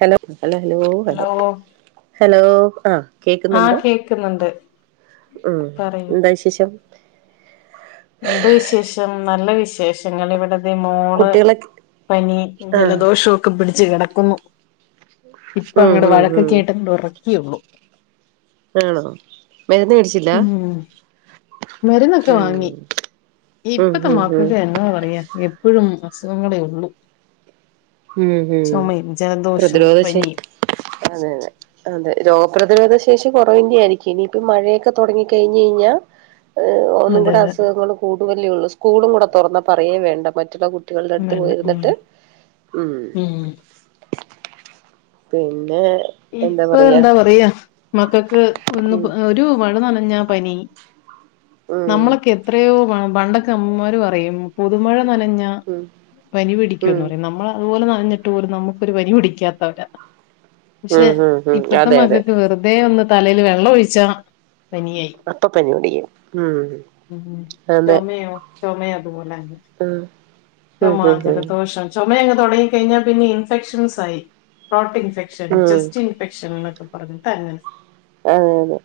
Hello hello hello hello ആഹ് ആഹ് കേക്ക്ന്ന്ണ്ടോ. കേക്കുന്നുണ്ട് ഉം പറയൂ എന്താ വിശേഷം? എന്ത് വിശേഷം നല്ല വിശേഷങ്ങള് വടെ ൻ്റെ മോള് കുട്ടികളെ പനി, ആ ജലദോശൊക്കെ പിടിച്ച് കെടക്കുന്നു. ഉം ഇപ്പങ്ങട് ഉം ഉം വഴക്കൊക്കെയിട്ടങ്ങട് ഒറക്ക്യേള്ളൂ. ആണോ മര്ന്ന് വെടിച് ഉം മര്ന്നൊക്കെ ഉം വാങ്ങി ഉം ഇപ്പത്തെ ഉം ഉം മക്കൊക്കെന്നാ പറയാ എ പ്പഴും അസുഖങ്ങളേ ഒള്ളൂ. ഉം ഉം ജലദോഷവും പ്രതിരോധശേ പനിയും അതെ യതെ. അതെ രോഗപ്രതിരോധ ശേഷി കൊറവെന്നേയിരിക്കും ഇനിയിപ്പം മഴയെക്കെ തൊടങ്ങി കഴിഞ്ഞഴിഞ്ഞാ ഏഹ് ഒന്നും അതെ കൂടെ അതെ അസുഖങ്ങള് കൂടുവല്ലേ ഒള്ളൂ സ്കൂളും കൂടെ തൊറന്ന പറയേ വേണ്ട മറ്റുള്ള കു ട്ടികള്ടെ അട്ത്ത് വേണ്ട ഉം പോയിര്ന്ന്ട്ട് ഉം പിന്നെ ഇപ്പൊ എന്താ പറയാ മക്കക്ക് ഒന്നുപ ഉം ഒരു മഴ നനഞ്ഞ പനി ഉം നമ്മളൊക്കെത്രയോ പണ്ടൊക്കെ അമ്മമാര് പറയും പുതുമഴ നനഞ്ഞ ഉം പനി ഉം പിടിക്ക്യുന്ന് പറയിം നമ്മള അതുപോലും നനഞ്ഞിട്ട് പോലും നമുക്കൊരു പനി പിടിക്കാത്തവരാ. പക്ഷെ ഉം ഉം ഉം ഇപ്പത്തെ അതെ അതെ മക്കക്ക് വെറ്തെ ഒന്ന് തലേല് വെള്ള ഒഴിച്ചാ പനിയായി അപ്പ പനി പിടിക്കും ഉം ഉം അതെ ചൊമയോ ചൊമയു അത്പോലെന്നെ ഉം ഉം ചൊമാ, ഉം ഉം ജലദോഷം ചൊമ യങ്ങ് തൊടങ്ങി കഴിഞ്ഞാ പിന്നെ ഇൻഫെക്ഷൻസായി തോട്ടിൻഫെക്ഷൻ ഉം ചെസ്റ്റ്ൻ ഫെക്ഷൻ ന്നൊക്കെ പറഞ്ഞ്ട്ടങ്ങനെ അങ്ങനെ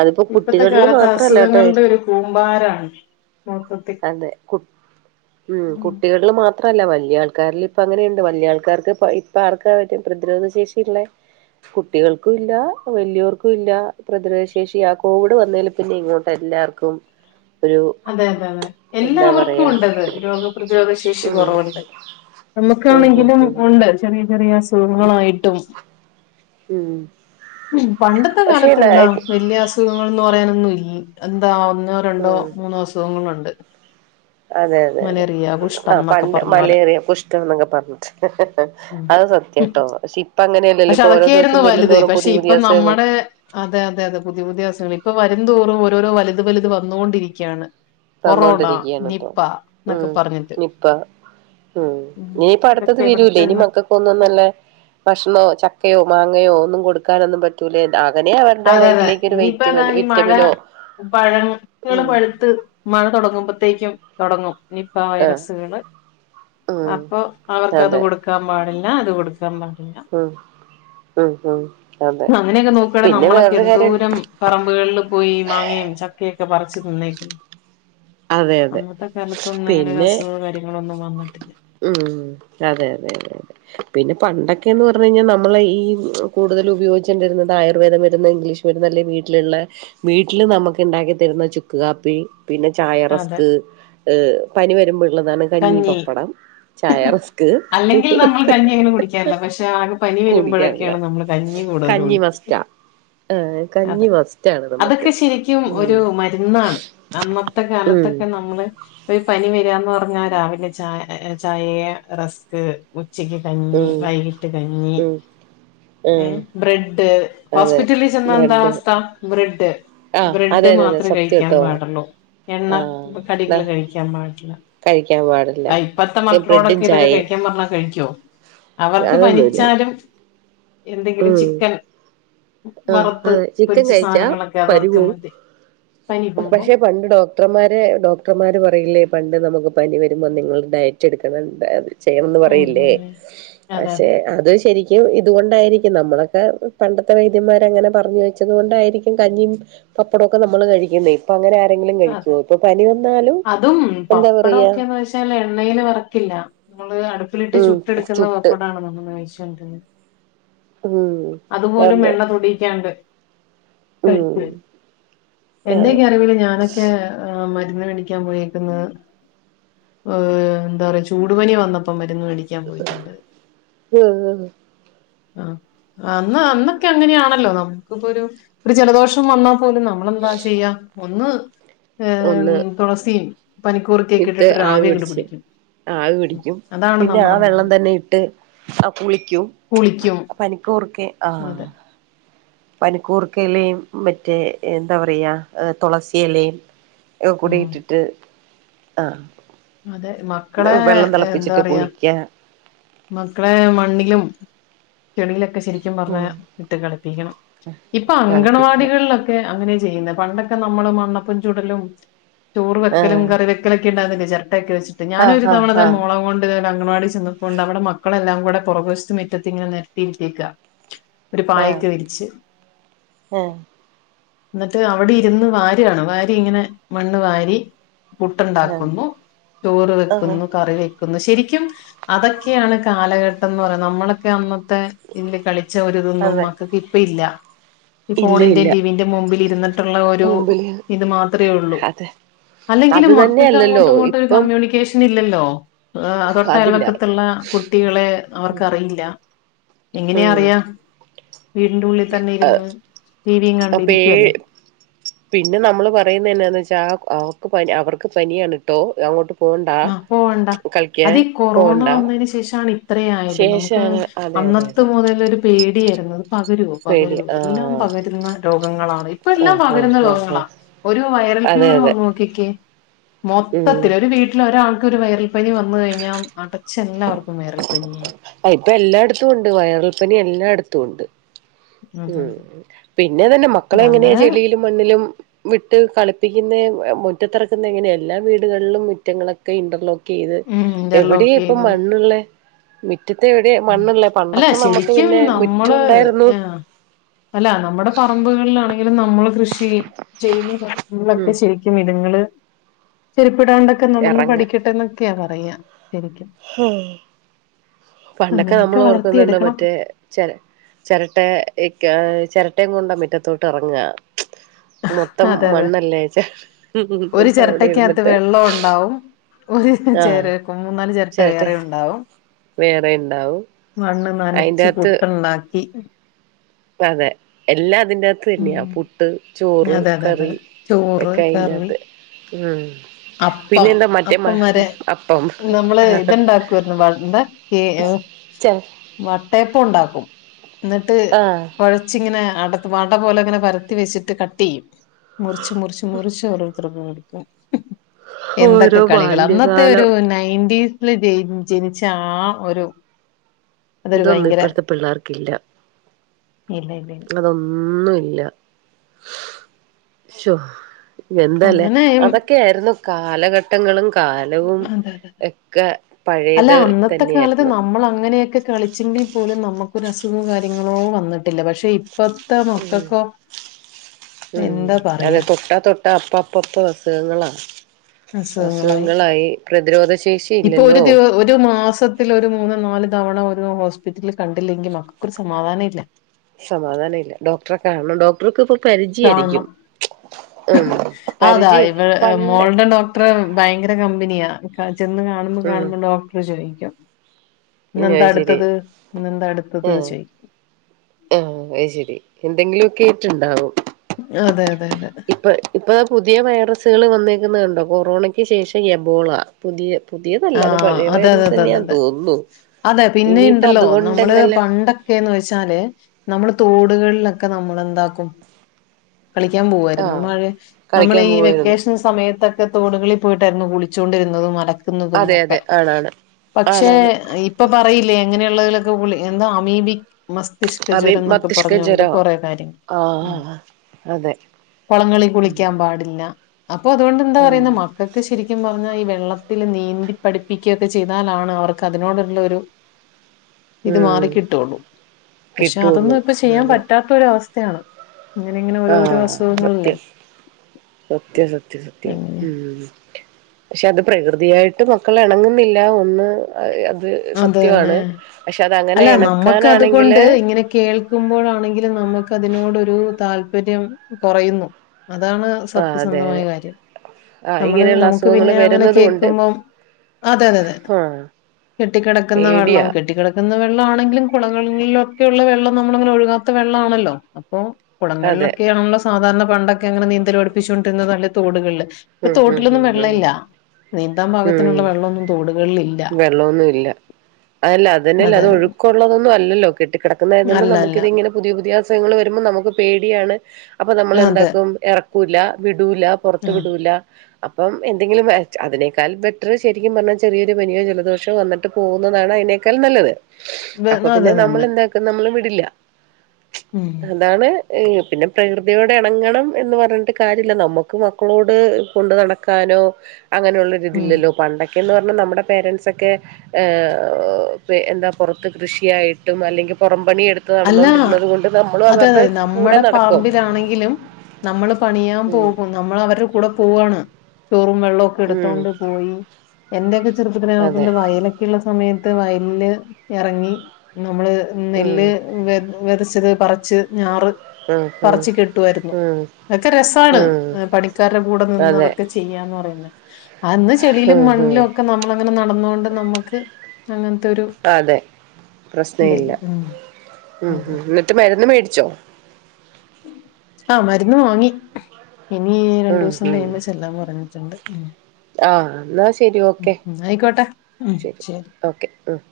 അതിപ്പോ ഇപ്പത്തെ കുട്ടികളില് കാലത്ത് മാത്രല്ലാട്ടോ അസുഖങ്ങളുടെ ഒരു കൂമ്പാരാണ് മൊത്ത അതെ കു ഉം കുട്ടികൾള് മാ ത്രല്ല വല്ല്യാൾക്കാരിലിപ്പങ്ങനെയിണ്ട് വല്യാൾക്കാർക്ക്പ്പ ഇപ്പർക്കാ വെല്യ പ്രതിരോധ ശേഷിള്ളേ? കുട്ടികൾക്കുല്ല വല്യോർക്കുല്ല പ്രതിരോധ ശേഷി ആ കോവിഡ് വന്നേല് പിന്നെയിങ്ങോട്ട് എല്ലാർക്കും ഒരു അതെ യതെ യതെ എന്താ എല്ലാവർക്കും പറയാ ഉണ്ടത് രോഗപ്രതിരോധ ശേഷി ഉം കൊറവ്ണ്ട്. ഉം ഉം നമ്മക്കാണെങ്കിലും ഉം ഉണ്ട് ചെറിയ ചെറിയ അസുഖങ്ങളായിട്ടും ഉം ഉം പണ്ടെത്തെ പക്ഷേ ന കാലത്തെന്താ വെല്യ അസ് അസുഖങ്ങളെന്ന് പറയാനൊന്നുൽ എന്താ ഒന്നോ രണ്ടോ ഉം മൂന്നോ അസുഖങ്ങളുണ്ട്. അതെ യതെ യതെ മലേറിയ കുഷ്ഠം ആഹ് എന്നൊക്കെ പണ്ട് പറഞ്ഞ പോലെ മലേറിയ, കുഷ്ടം ന്നൊക്കെ പർഞ്ഞ്ട്ട് ഉം. അത് സത്യാ ട്ടോ പക്ഷെ ഇപ്പങ്ങനെയല്ലല്ലോ പക്ഷെ ഇപ്പൊ രോ അതൊക്കെയായിരുന്നു ദിവസം ചെല്ലും വലുത് തോറും പക്ഷെ പുതിയ ഇപ്പൊ പുതിയ അസുഖങ്ങളാ നമ്മുടെ അതെ അതെ അതെ പുത്യേ പുത്യേ അസുഖങ്ങള് ഇപ്പൊ വരുംന്തോറും ഓരോരോ വല്ത് വല്ത് വന്നോണ്ടിരിക്ക്യാണ്. കൊറോണ, തന്നോണ്ടിരിക്കയാണ് ഇപ്പൊ നിപ്പ ഉം ന്നൊക്കെ പർഞ്ഞിട്ട്. നിപ്പ ഉം ഇനിയിപ്പട്ത്തത് വെരൂലെ ഇനി ചെന്ന് മക്ക ക്കൊന്നും നല്ല ഭക്ഷണോ ചക്കയോ മാങ്ങയോ ഒന്നും കൊടുക്കാനൊന്നും പറ്റൂലേ. [unintelligible] അങ്ങനെ അവൻ അതെ അതെ ഇനിയിപ്പോ ഇതാ ഈ മഴ പഴങ്ങൾ ഉം പഴുത്ത് മഴ തൊടങ്ങുമ്പോത്തേക്കും തൊടങ്ങും നിപ്പ ആ വൈറസുകള് ഉം അപ്പൊ അവർക്കത് അതെ കൊടു ക്കാൻ പാടില്ല അത് കൊടുക്കാൻ പാട ഉം ഉം ഉം അതെ അങ്ങനെയൊക്കെ നോക്കുകയാണെ പിന്നെ നമ്മളൊക്കെ വേറൊരു കാര്യണ്ട് എന്തോരം പറമ്പുകളിൽ പോയി മാങ്ങയും ചക്കയൊക്കെ പറിച്ച് തിന്നേക്ക്‌ അതെ അതെ അന്നത്തെ കാലത്തൊന്നും അങ്ങനെ പിന്നെ അസുഖോ കാര്യങ്ങളോ ഒന്നും വന്നിട്ടില്ല ഉം അതെ അതെ അതെ അതെ പിന്നെ പണ്ടൊക്കെ എന്ന് പറഞ്ഞു കഴിഞ്ഞാ നമ്മൾ ഈ കൂടുതൽ ഉപയോഗിച്ചുകൊണ്ടിരുന്നത് ആയുർവേദ മരുന്ന് ഇംഗ്ലീഷ് നല്ല വീട്ടിലുള്ള വീട്ടിൽ നമുക്ക് ഇണ്ടാക്കി തരുന്ന ചുക്ക് കാപ്പി പിന്നെ ചായ അതെ റസ്ക് ഏഹ് പനി വരുമ്പോള്ളതാണ് കഞ്ഞി പപ്പടം ഹ് ചായ ഹ് റസ്ക് അല്ലെങ്കിൽ നമ്മൾ കഞ്ഞി അങ്ങനെ കുടിക്കാറില്ല പക്ഷെ ആകെ പനി വരുമ്പോഴൊക്കെ കുടിക്കാറില്ല യാണ് നമ്മള് കഞ്ഞി കൂടുതൽ കഞ്ഞി കുടിക്ക മസ്റ്റാ ഏഹ് കഞ്ഞി അതെ മസ്റ്റാണ് നമുക്ക് അതൊക്കെ ശരിക്കും ഉം ഒരു മരുന്നാണ് അന്നത്തെ ഉം കാലത്തൊക്കെ നമ്മള് ഇപ്പൊ ഈ പനി വരാന്ന് പറഞ്ഞാ രാവിലെ ചാ ചായ റസ്ക് ഉച്ചക്ക് കഞ്ഞി ഉം വൈകിട്ട് കഞ്ഞി ഉം ആഹ് ഏഹ് ബ്രെഡ് അതെ ഹോസ്പിറ്റലില് ചെന്ന എന്താ ബ്രെഡ് അവസ്ഥ ബ്രെഡ് ആഹ് അതെ ബ്രെഡ് അതെ അതെ മാത്രേ സത്യം കഴിക്കാൻ ട്ടോ പാടുള്ളൂ ആഹ് ന്നാ എണ്ണകടികള് കഴിക്കാൻ പാടില്ല കഴിക്കാൻ പാട് ആയ് ഇപ്പത്തെ മക്കളോടൊക്കെ ഇതൊക്കെ കഴിക്കാൻ പറഞ്ഞാൽ കഴിക്കോ അവർക്ക് അതൊന്നുല്ല പനിച്ചാലും എന്തെങ്കിലും ഉം ചിക്കൻ ആഹ് വറത്ത് അതെ ചിക്കൻ പൊരിച്ച കഴിച്ചാ സാനങ്ങളൊക്കെ പനി അവർക്ക് [unintelligible] പോവും മതി പനി പോകും പക്ഷെ പണ്ട് ഡോ ഡോക്ടർമാര് ഡോക്ടർമാര് പറയില്ലേ പണ്ട് നമുക്ക് പനി വരുമ്പോൾ നിങ്ങൾ ഡയറ്റ് എടുക്കണ്ണം ചെയ്യണന്ന് ഉം പറയില്ലേ ഉം അതെ പക്ഷെ അതെ അത് ശരിക്കും ും ഇതുകൊണ്ടായിരിക്കും നമ്മളൊക്കെ പണ്ടത്തെ വൈദ്യന്മാര അങ്ങനെ പറഞ്ഞു വെച്ചത് കൊണ്ടായിരിക്കും കഞ്ഞിയും പപ്പടമൊക്കെ നമ്മ നമ്മള് കഴിക്കുന്ന ഇപ്പ അങ്ങനെ ആരെങ്കിലും അതെ. കഴിക്കുമോ ഇപ്പൊ പനി വന്നാലും എന്താ പറയാ പക്ഷല്ല എണ്ണയില് വറക്കില്ല നമ്മള് അടുപ്പിലിട്ട് ഉം ചുട്ട് എടുക്കുന്ന ചുട്ട് പപ്പടാണ് നമ്മൾ കഴിച്ചോണ്ടത് ഉം അതുപോലും അതെ എണ്ണ തൊടിക്കാണ്ട് ഉം കഴിക്കെ അതെ എന്റെക്കെ അറിവില് ഞാനൊക്കെ ഹേം മരുന്ന് മേടിക്കാൻ പോയേക്കുന്നു ഏർ എന്താ പറയാ ചൂടുപനി വന്നപ്പോ മരുന്ന് വേടിക്കാൻ പോയിട്ടുണ്ട് ആ അന്ന് അന്നൊക്കെ അങ്ങനെയാണല്ലോ നമുക്കിപ്പോ ഒരു ജലദോഷം വന്നാ പോലും നമ്മളെന്താ ചെയ്യ ഒന്ന് ഏഹ്, ഒന്ന് തുളസിയും പനിക്കൂറിക്കൊക്കെ ഇട്ട് ഇട്ടിട്ട് ആവി ഓരാവീ അങ്ങോട്ട് പിടിച്ച് പിടിക്കും ആവി ഉം. പിടിക്കും അതാണ് പിന്നെ ആ നമ്മുടെ വെള്ളം മരുന്ന് തന്നെ ഇട്ട് ആ കുളിക്കും കുളിക്കും പനിക്കൂർക്കെ അതെ ആഹ പനിക്കൂർക്കയിലയും മറ്റേ എന്താ പറയാ തുളസിയിലും ഒ കൂടി ഉം ഇട്ടിട്ട് ആഹ അതെ മക്കളെ തിളപ്പിച്ചിട്ട് എന്തറിയാ കുളിക്ക മക്കളെ മണ്ണിലും ചെളിയിലൊക്കെ ശരിക്കും പറഞ്ഞ ഉം വിട്ട് കളിപ്പിക്കണം ഇപ്പൊ തണുപ്പിക്കണം അങ്കണവാടികളിലൊക്കെ ക്ക് അങ്ങനെ ചെയ്യ്ന്നേ പണ്ടൊക്കെ നമ്മള് മണ്ണപ്പും ചുടലും ചോറ് വെക്കലും ആഹ് കറി വെ ക്കലൊക്കെണ്ടാര്ന്നില്ലേ ചിരട്ട ഒക്കെ വെച്ചിട്ട് ഞാനൊരു ആഹ് തവണതെ ആഹ് മോളോം കൊണ്ട് ട്ട് അംഗൻവാടി ചെന്നപ്പോൊണ്ട് അവിടെ മക്കളെല്ലാം കൂടെ പുറകുവശത്തും മുറ്റത്തിങ്ങനെ നിരത്തി വിട്ടേക്ക ഒരു പായക്കെ വിരിച്ച് ഏഹ് ഇന്നട്ട് അവിടെ ഇരുന്ന് വാരിയാണ് വാരി ഇങ്ങനെ മണ്ണ് വാരി ആഹ് പുട്ടുണ്ടാക്കുന്നു ചോറ് ആഹ് ആഹ് വെക്കുന്നു കറി വെ ക്കുന്നു ശരിക്കും അതൊക്കെയാണ് കാലഘട്ടംന്ന് പറയുന്നത് നമ്മളൊക്കെ അന്നത്തെ ഇതില് കളി ച്ചവര് തിന്നും അതെ മക്കക്ക് ഇപ്പ ഇല്ല ഈ ഇല്ല ഫോണിന്റെ ഇല്ല ടിവിന്റെ മുമ്പിൽ ഇരുന്ന് ട്ട് ള്ളോരു മുമ്പില് ഇത് മാത്രേ ഉള്ളൂ അതെ അത് അല്ലെങ്കിലും മക്കൾക്ക് തന്നെയല്ലല്ലോ അങ്ങോട്ടും ഇങ്ങോ ട്ട് ഇപ്പം കമ്മ്യൂണിക്കേഷൻ ഇല്ലല്ലോ ഏഹ് തൊട്ട അതില്ല അയൽവക്കത്തുള്ള കുട്ടികളെ അവർക്ക്റിയില്ല എങ്ങനെയ ഉം അറിയാ വീടിന്റെ ഉള്ളിൽ തന്നെ ഇരുന്ന് ടിവിയും അപ്പൊ കണ്ടിരിക്കു അല്ലേ ഏ പിന്നെ നമ്മള് പറയുന്ന എന്നാന്ന് വെച്ചാ ആ അവക്ക് പന് അവർക്ക് പനിയാണ്ട്ടോ അങ്ങോട്ട് പോണ്ട ആഹ് പോവണ്ട കളിക്കാൻ അതീ കൊറോണ പോണ്ട വന്നയ്ന് ശേഷാണ് ഇത്ര ആയത് നമുക്ക് ശേഷാണ് അതെ അതെ അന്നത്തെ അതെ മുതൽ ഒരു പേടിയായിരുന്നു പകരോ പകരോ പേടിയ എല്ലാം ആഹ് പകരുന്ന രോഗങ്ങളാണ് ഇപ്പ എല്ലാം ആഹ് പകരുന്ന ആഹ് ആഹ് ആഹ് രോഗങ്ങളാ ഒരു വൈറൽ അതെ ഫീവർ അതെ വന്ന് നോക്കിക്കേ ഉം മൊത്തത്തി ഒരു വീട് ട്ട്ലെ ഒരാൾക്കൊരു വയരൽപ്പനി വന്ന് കഴിഞ്ഞാ അടച്ചല്ലാവർക്കും വൈറൽപ്പനിയായി ഇപ്പൊ എല്ലായിടത്തും ഉണ്ട് വയറിൽപ്പനി എല്ലായിടത്തും ഉണ്ട് അതെ ഉം പിന്നെ തന്നെ അല്ല മക്കളെ എങ്ങനെയാ അങ്ങനെ ചെളിയിലും മണ്ണിലും വിട്ട് കളിപ്പിക്കുന്ന മുറ്റത്തിറക്കുന്ന എങ്ങനെ എല്ലാ വീടുകളിലും മുറ്റങ്ങളൊക്കെ ഇന്റർലോ ക്കെയ്ത് ഉം ഇന്റർലോക്ക് എവിടെയ ഇപ്പ ചെയ്തു. മണ്ണുള്ളേ മിറ്റത്തെ എവിടെയ ഉം. മണ്ണുള്ളേ അല്ല പണ്ടൊക്കെ നമ്മുക്ക് ശരിക്കും പിന്നെ നമ്മള് മുറ്റുണ്ടായിരുന്നു ഏഹ് അല്ല നമ്മുടെ പറമ്പുകളിലാണെങ്കിലും നമ്മള് കൃഷി ചെയ്യുന്ന ഉം ക്കെ ചെ ക്കും ഇത്ങ്ങള് ചെരിപ്പിടാണ്ടൊക്കെ നടന്ന് ഇറങ്ങ പഠിക്കട്ടെന്നൊക്കെയാ പറയാ ശരിക്കും ഹും പണ്ടൊക്കെ അങ്ങനെയൊക്കെ നമ്മളോർക്കുന്നുണ്ട് വളർത്തിയെടുക്കണം മറ്റേ ചെര ചെരട്ടെ ചെരട്ടയും കൊണ്ടാ മിറ്റത്തോട്ടെറങ്ങ മൊത്തം അതെ അതെ മണ്ണല്ലേ ച ഒരു വടെ ചിരട്ടയ്ക്കകത്ത് ഇരുന്നിട്ട് വെള്ളം ഉണ്ടാവും ഒരു ആഹ് ചേരട്ട മൂന്നാല് ചെരട്ട ചിരട്ട വേറെയുണ്ടാവും വേറെ ഉണ്ടാവും മണ്ണ് നനച്ച് അയിന്റകത്ത് പുട്ട്ണ്ടാക്കി അതെ എല്ലാതിന്റെ ഉം. പ്പല്ല്യാ പുട്ട് ചോറ് അതെ അതെ അതെ കറി ചോറ് കറി ഒക്കെയ്നാത്ത് ഉം അപ്പം പിന്നെ എന്താ മറ്റേ മ അപ്പം വരെ അപ്പം നമ്മള് ഇത്ണ്ടാക്കുവാരുന്നു മണ്ണ് കേ ഒ ച വട്ടയപ്പോണ്ടാക്കും ന്നിട്ട് ആഹ് കൊഴച്ചിങ്ങനെ അട വട പോലെ ങ്ങനെ പരത്തി വെച്ചിട്ട് കടട്ടെയ്യും മുറിച്ച് മുറിച്ച് മുറിചോരോ [unintelligible] ക്കും എന്തൊക്കെ ഓരോ കളികളാ അന്നത്തെ ഒരു ബാല്യകാലം നയന്റി ല് ജെയ് ജനിച്ച ആ ഒരു അതൊരു തൊന്നും ഭയങ്കര ഇപ്പഴ്ത്തെ പിള്ളേർക്കില്ല ഇല്ലയില്ല അതൊന്നുംല്ല ശോ എന്തല്ലേ അങ്ങനെ ഉം, അതൊക്കെയായ്ര്ന്നു കാലഘ ട്ടങ്ങളും കാലവും അതെ അതെ ഒക്കെ പഴയത് തന്നെയായിര്ന്നു നമ്മളങ്ങനെയൊക്കെ കളിച്ചെങ്കിൽ പോലും നമുക്കൊരസുഖോ കാര്യങ്ങളോ വന്നിട്ടില്ല പക്ഷെ ഇ പ്പത്തെ ഉം മക്കക്കോ എന്താ പറയാ അപ്പപ്പപ്പ അസുഖങ്ങളാ അസുഖങ്ങളായി പ്രതിരോധ ശേഷിയില്ലല്ലോ രു മാസത്തിലൊരു മൂന്ന് നാല് തവണ ഒരു ഹോസ്പിറ്റലി കണ്ടില്ലെങ്കി മക്കക്കൊരു സമാധാനവില്ല സമാധാനവില്ല ഡോക്ടറെ കാണണം ഡോ ടർക്പ്പം പരിചയാരിക്കും കാണണം ഉം പരിചയ പണ്ട് ട്ര ഭയങ്കര കമ്പനിയാ ചെന്ന് കാണുമ്പോ ഉം കാണുമ്പോ ഡോക്ടർ ചോയിക്കും ന്നെന്താ അത് ശരി അട്ത്തത് ന്നെന്താ അട്ത്തത് ആഹ് ചോയ്ക്കും ആഹ് അയ്ശരി എന്തെങ്കിലൊക്കായ്റ്റ്ണ്ടാവും അതെയതെയതെ ഇപ്പ ഇപ്പാ പുതിയ വൈറസ്കള് വന്നേക്കുന്ന കണ്ടോ കൊറോണയ്ക്ക് ശേഷം യബോള പുതിയ പുതിയതല്ല ആ അത് പഴയ അതെ അതെ അതെ അതെ വൈറസന്നെയാന്ന് അതെ തോന്നുന്നു അതെ ഇനിയിപ്പ പിന്നിണ്ടല്ലോ അതുകൊണ്ട് നമ്മള് എന്തെല്ലാം പണ്ട ക്കെന്ന് വെച്ചാല് നമ്മള് തോടുകളിലൊക്കെ നമ്മളെന്താക്കും കളിക്കാമ്പോവായിരുന്നു ആഹ് മഴ കളിക്കാൻ നമ്മളീ പോവായിരുന്നു വെക്കേഷൻസ് സമയത്തൊക്കെ തോടുകളി പോയിട്ടായിരുന്നു കുളിച്ചോണ്ടിരുന്നതും അല ക്കുന്നതും അതെ ഒക്കെ അതെ ആണാണ് പക്ഷേ ആണാണ് ഇ പ്പൊ പറയില്ലേ അങ്ങനെയുള്ളതിലൊക്കെ കുളി എന്താ അമീബി മസ് അമീ തിഷ്കജ്വരം ന്നൊക്കെ മസ്തിഷ്ക പറഞ്ഞോണ്ട് ജ്വരോ കൊറെ കാര്യം ആഹ് അതെ കൊളങ്ങളി കുളിക്കാമ്പാടില്ല അപ്പതോണ്ടെന്താ ഉം പറയുന്നെ മക്കക്ക് ശരിക്കുമ്പറഞ്ഞാ ഈ വെള്ള ത്തില് നീന്തി പഠിപ്പിക്കൊക്കെ ചെയ്താലാണ് അവർക്കതിനോടുള്ള ഒരു ഇത് ഉം മാറിക്കിട്ടൊള്ളൂ പക്ഷെ കിട്ടുള്ളൂ അതൊന്നും ഇപ്പൊ ചെയ്യാൻ അതെ പറ്റാത്തൊരവസ്ഥയാണ് ആ സത്യം സത്യം സത്യം സത്യം എങ്ങനെയാ ഉം പക്ഷെ അത് പ്രകൃതിയായിട്ട് മക്കളെണങ്ങ്ന്നില്ല ഒന്ന് അത് അത് തന്നെ സത്യമാണ് പക്ഷെ അതങ്ങനെ അല്ല നമ്മക്കത് കൊണ്ട് ഇണക്കാനാണെങ്കില് ഇങ്ങനെ കേൾ ക്കുമ്പോഴാണെങ്കിലും നമുക്കതിനോടോരു താല്പര്യം കൊറയുന്നു അതാണ് ആഹ് അതെ സത്യസന്ധമായ അതെ കാര്യം ആഹ് നമ്മള് ഇങ്ങനെയുള്ള നമുക്ക് അസുഖങ്ങൾ പിന്നെ അങ്ങനെ വരുന്നത് കൊണ്ട് കേക്കുമ്പോ അതെ അതെതെ ആഹ് കെട്ടിക്കിടക്കുന്ന വെള്ളം പേടിയാ കെട്ടി - കെട്ടി കിടക്കുന്ന വെള്ള ആണെങ്കിലും കൊളകങ്ങളിലൊക്കെ ഉള്ള വെള്ളം നമ്മളങ്ങനെ ഒഴുകാത്ത വെള്ളാണല്ലോ അപ്പൊ അതെ കുളങ്ങളിലൊക്കെയാണല്ലോ സാധാരണ പണ്ടൊക്കെ അങ്ങനെ നീന്തൽ പടിപ്പിച്ച് കൊണ്ടിരുന്നത് അല്ലെ തോടുകളില് ശ് ഇപ്പ ഉം ഉം തോട്ടിലൊന്നും വെള്ള ഉം ഇല്ല നീന്താൻ പാകത്തിനുള്ള വെള്ള ഒന്നും തോടുകളിൽ ഇല്ല വെള്ളോന്നു ഇല്ല അല്ല അതെന്നെല്ല അതെ അത് അതെ ഒഴുക്കൊള്ളള്ളതൊന്നു അല്ലല്ലോ കെട്ടി കെടക്കുന്നായ തോണ്ട് അല്ല നമുക്ക് അല്ല ഇത് ഇങ്ങനെ പുതിയ പുതിയ അസുഖങ്ങൾ വരുമ്പൊ നമുക്ക് പേടിയാണ് അപ്പൊ നമ്മൾ അതെ എന്താക്കും എറക്കൂല വിടൂല പുറത്ത് ആ വിടൂല അപ്പം എന്തെങ്കിലും വെച്ച് അതിനേക്കാൾ ബെറ്റർ ശരിക്കും പറഞ്ഞാൽ ചെറിയ ത് പനിയോ ജലദോഷോ വന്നിട്ട് പോവുന്നതാണ് അയിനേക്കാൽ നല്ലത് വെ- അപ്പൊ അത് പിന്നെ നമ്മൾ തന്നെ എന്ത ഇത് നമ്മള് വിടില്ല ഉം അതാണ് ഇ പിന്നെ പ്രകൃതിയോടെ ഇണങ്ങണം എന്ന് പറഞ്ഞിട്ട് കാര്യം ഇല്ല നമ്മക്ക് മക്കളോട് കൊണ്ട് നട - ക്കാനോ അങ്ങനെയുള്ള ഉം ഒരിതില്ലല്ലോ പണ്ടൊക്കെന്ന് പറഞ്ഞ നമ്മുടെ പേരന്റ്സൊക്കെ ഏഹ് - എന്താ പൊറത്ത് കൃഷിയായിട്ടും അല്ലെങ്കി പൊറം പണിയെടു - അല്ല അത് കൂടെ നമ്മടെ നടക്കും പറമ്പിലാണെങ്കിലും നമ്മള് പണിയാൻ ഉം പോകും നമ്മള് അവര്ടെ കൂടെ പോവാണ് ചോറും വെള്ളോക്കെ ഉം എടുത്തോണ്ട് പോയി എന്റെയൊക്കെ ചെറുപ്പത്തിന് ന അതെ നോക്കുമ്പം വയലൊക്കെ കിള്ള സമയത്ത് വയലില്ല് എറങ്ങി നമ്മള് ഉം നെല്ല് വെതച്ചത് പറച്ച് ഞാറ് ഉം ഉം പറച്ച് കെട്ടുവാരുന്നു ഉം അതൊക്കെ രസാണ് ഉം ആഹ് പണിക്കാരുടെ കൂടെ നിന്ന് അതെ അതൊക്കെ ചെയ് - യ്യാന്ന് പറയുന്നെ അന്ന് ചെളിലും ഉം ഉം മണ്ണിലൊക്കെ നമ്മ - അങ്ങനെ നടന്നോണ്ട് നമ്മക്ക് അങ്ങനത്തെ ഒരു അതെ പ്രശ്ന ഇല്ല ഇതായിരുന്നു ആഹ് ഉം ഉം എന്നിട്ട് മരുന്ന് മേടിച്ചോ ആഹ് മരുന്ന് വാങ്ങി ഇനി ഉം രണ്ടുസം ഉം കഴിയുമ്പോ ചെല്ലാൻ പറഞ്ഞിട്ടൊണ്ട് ആഹ് എന്ന ശരി ഓക്കെ ആയിക്കോട്ടെ ഉം ശരി ഓക്കെ ഉം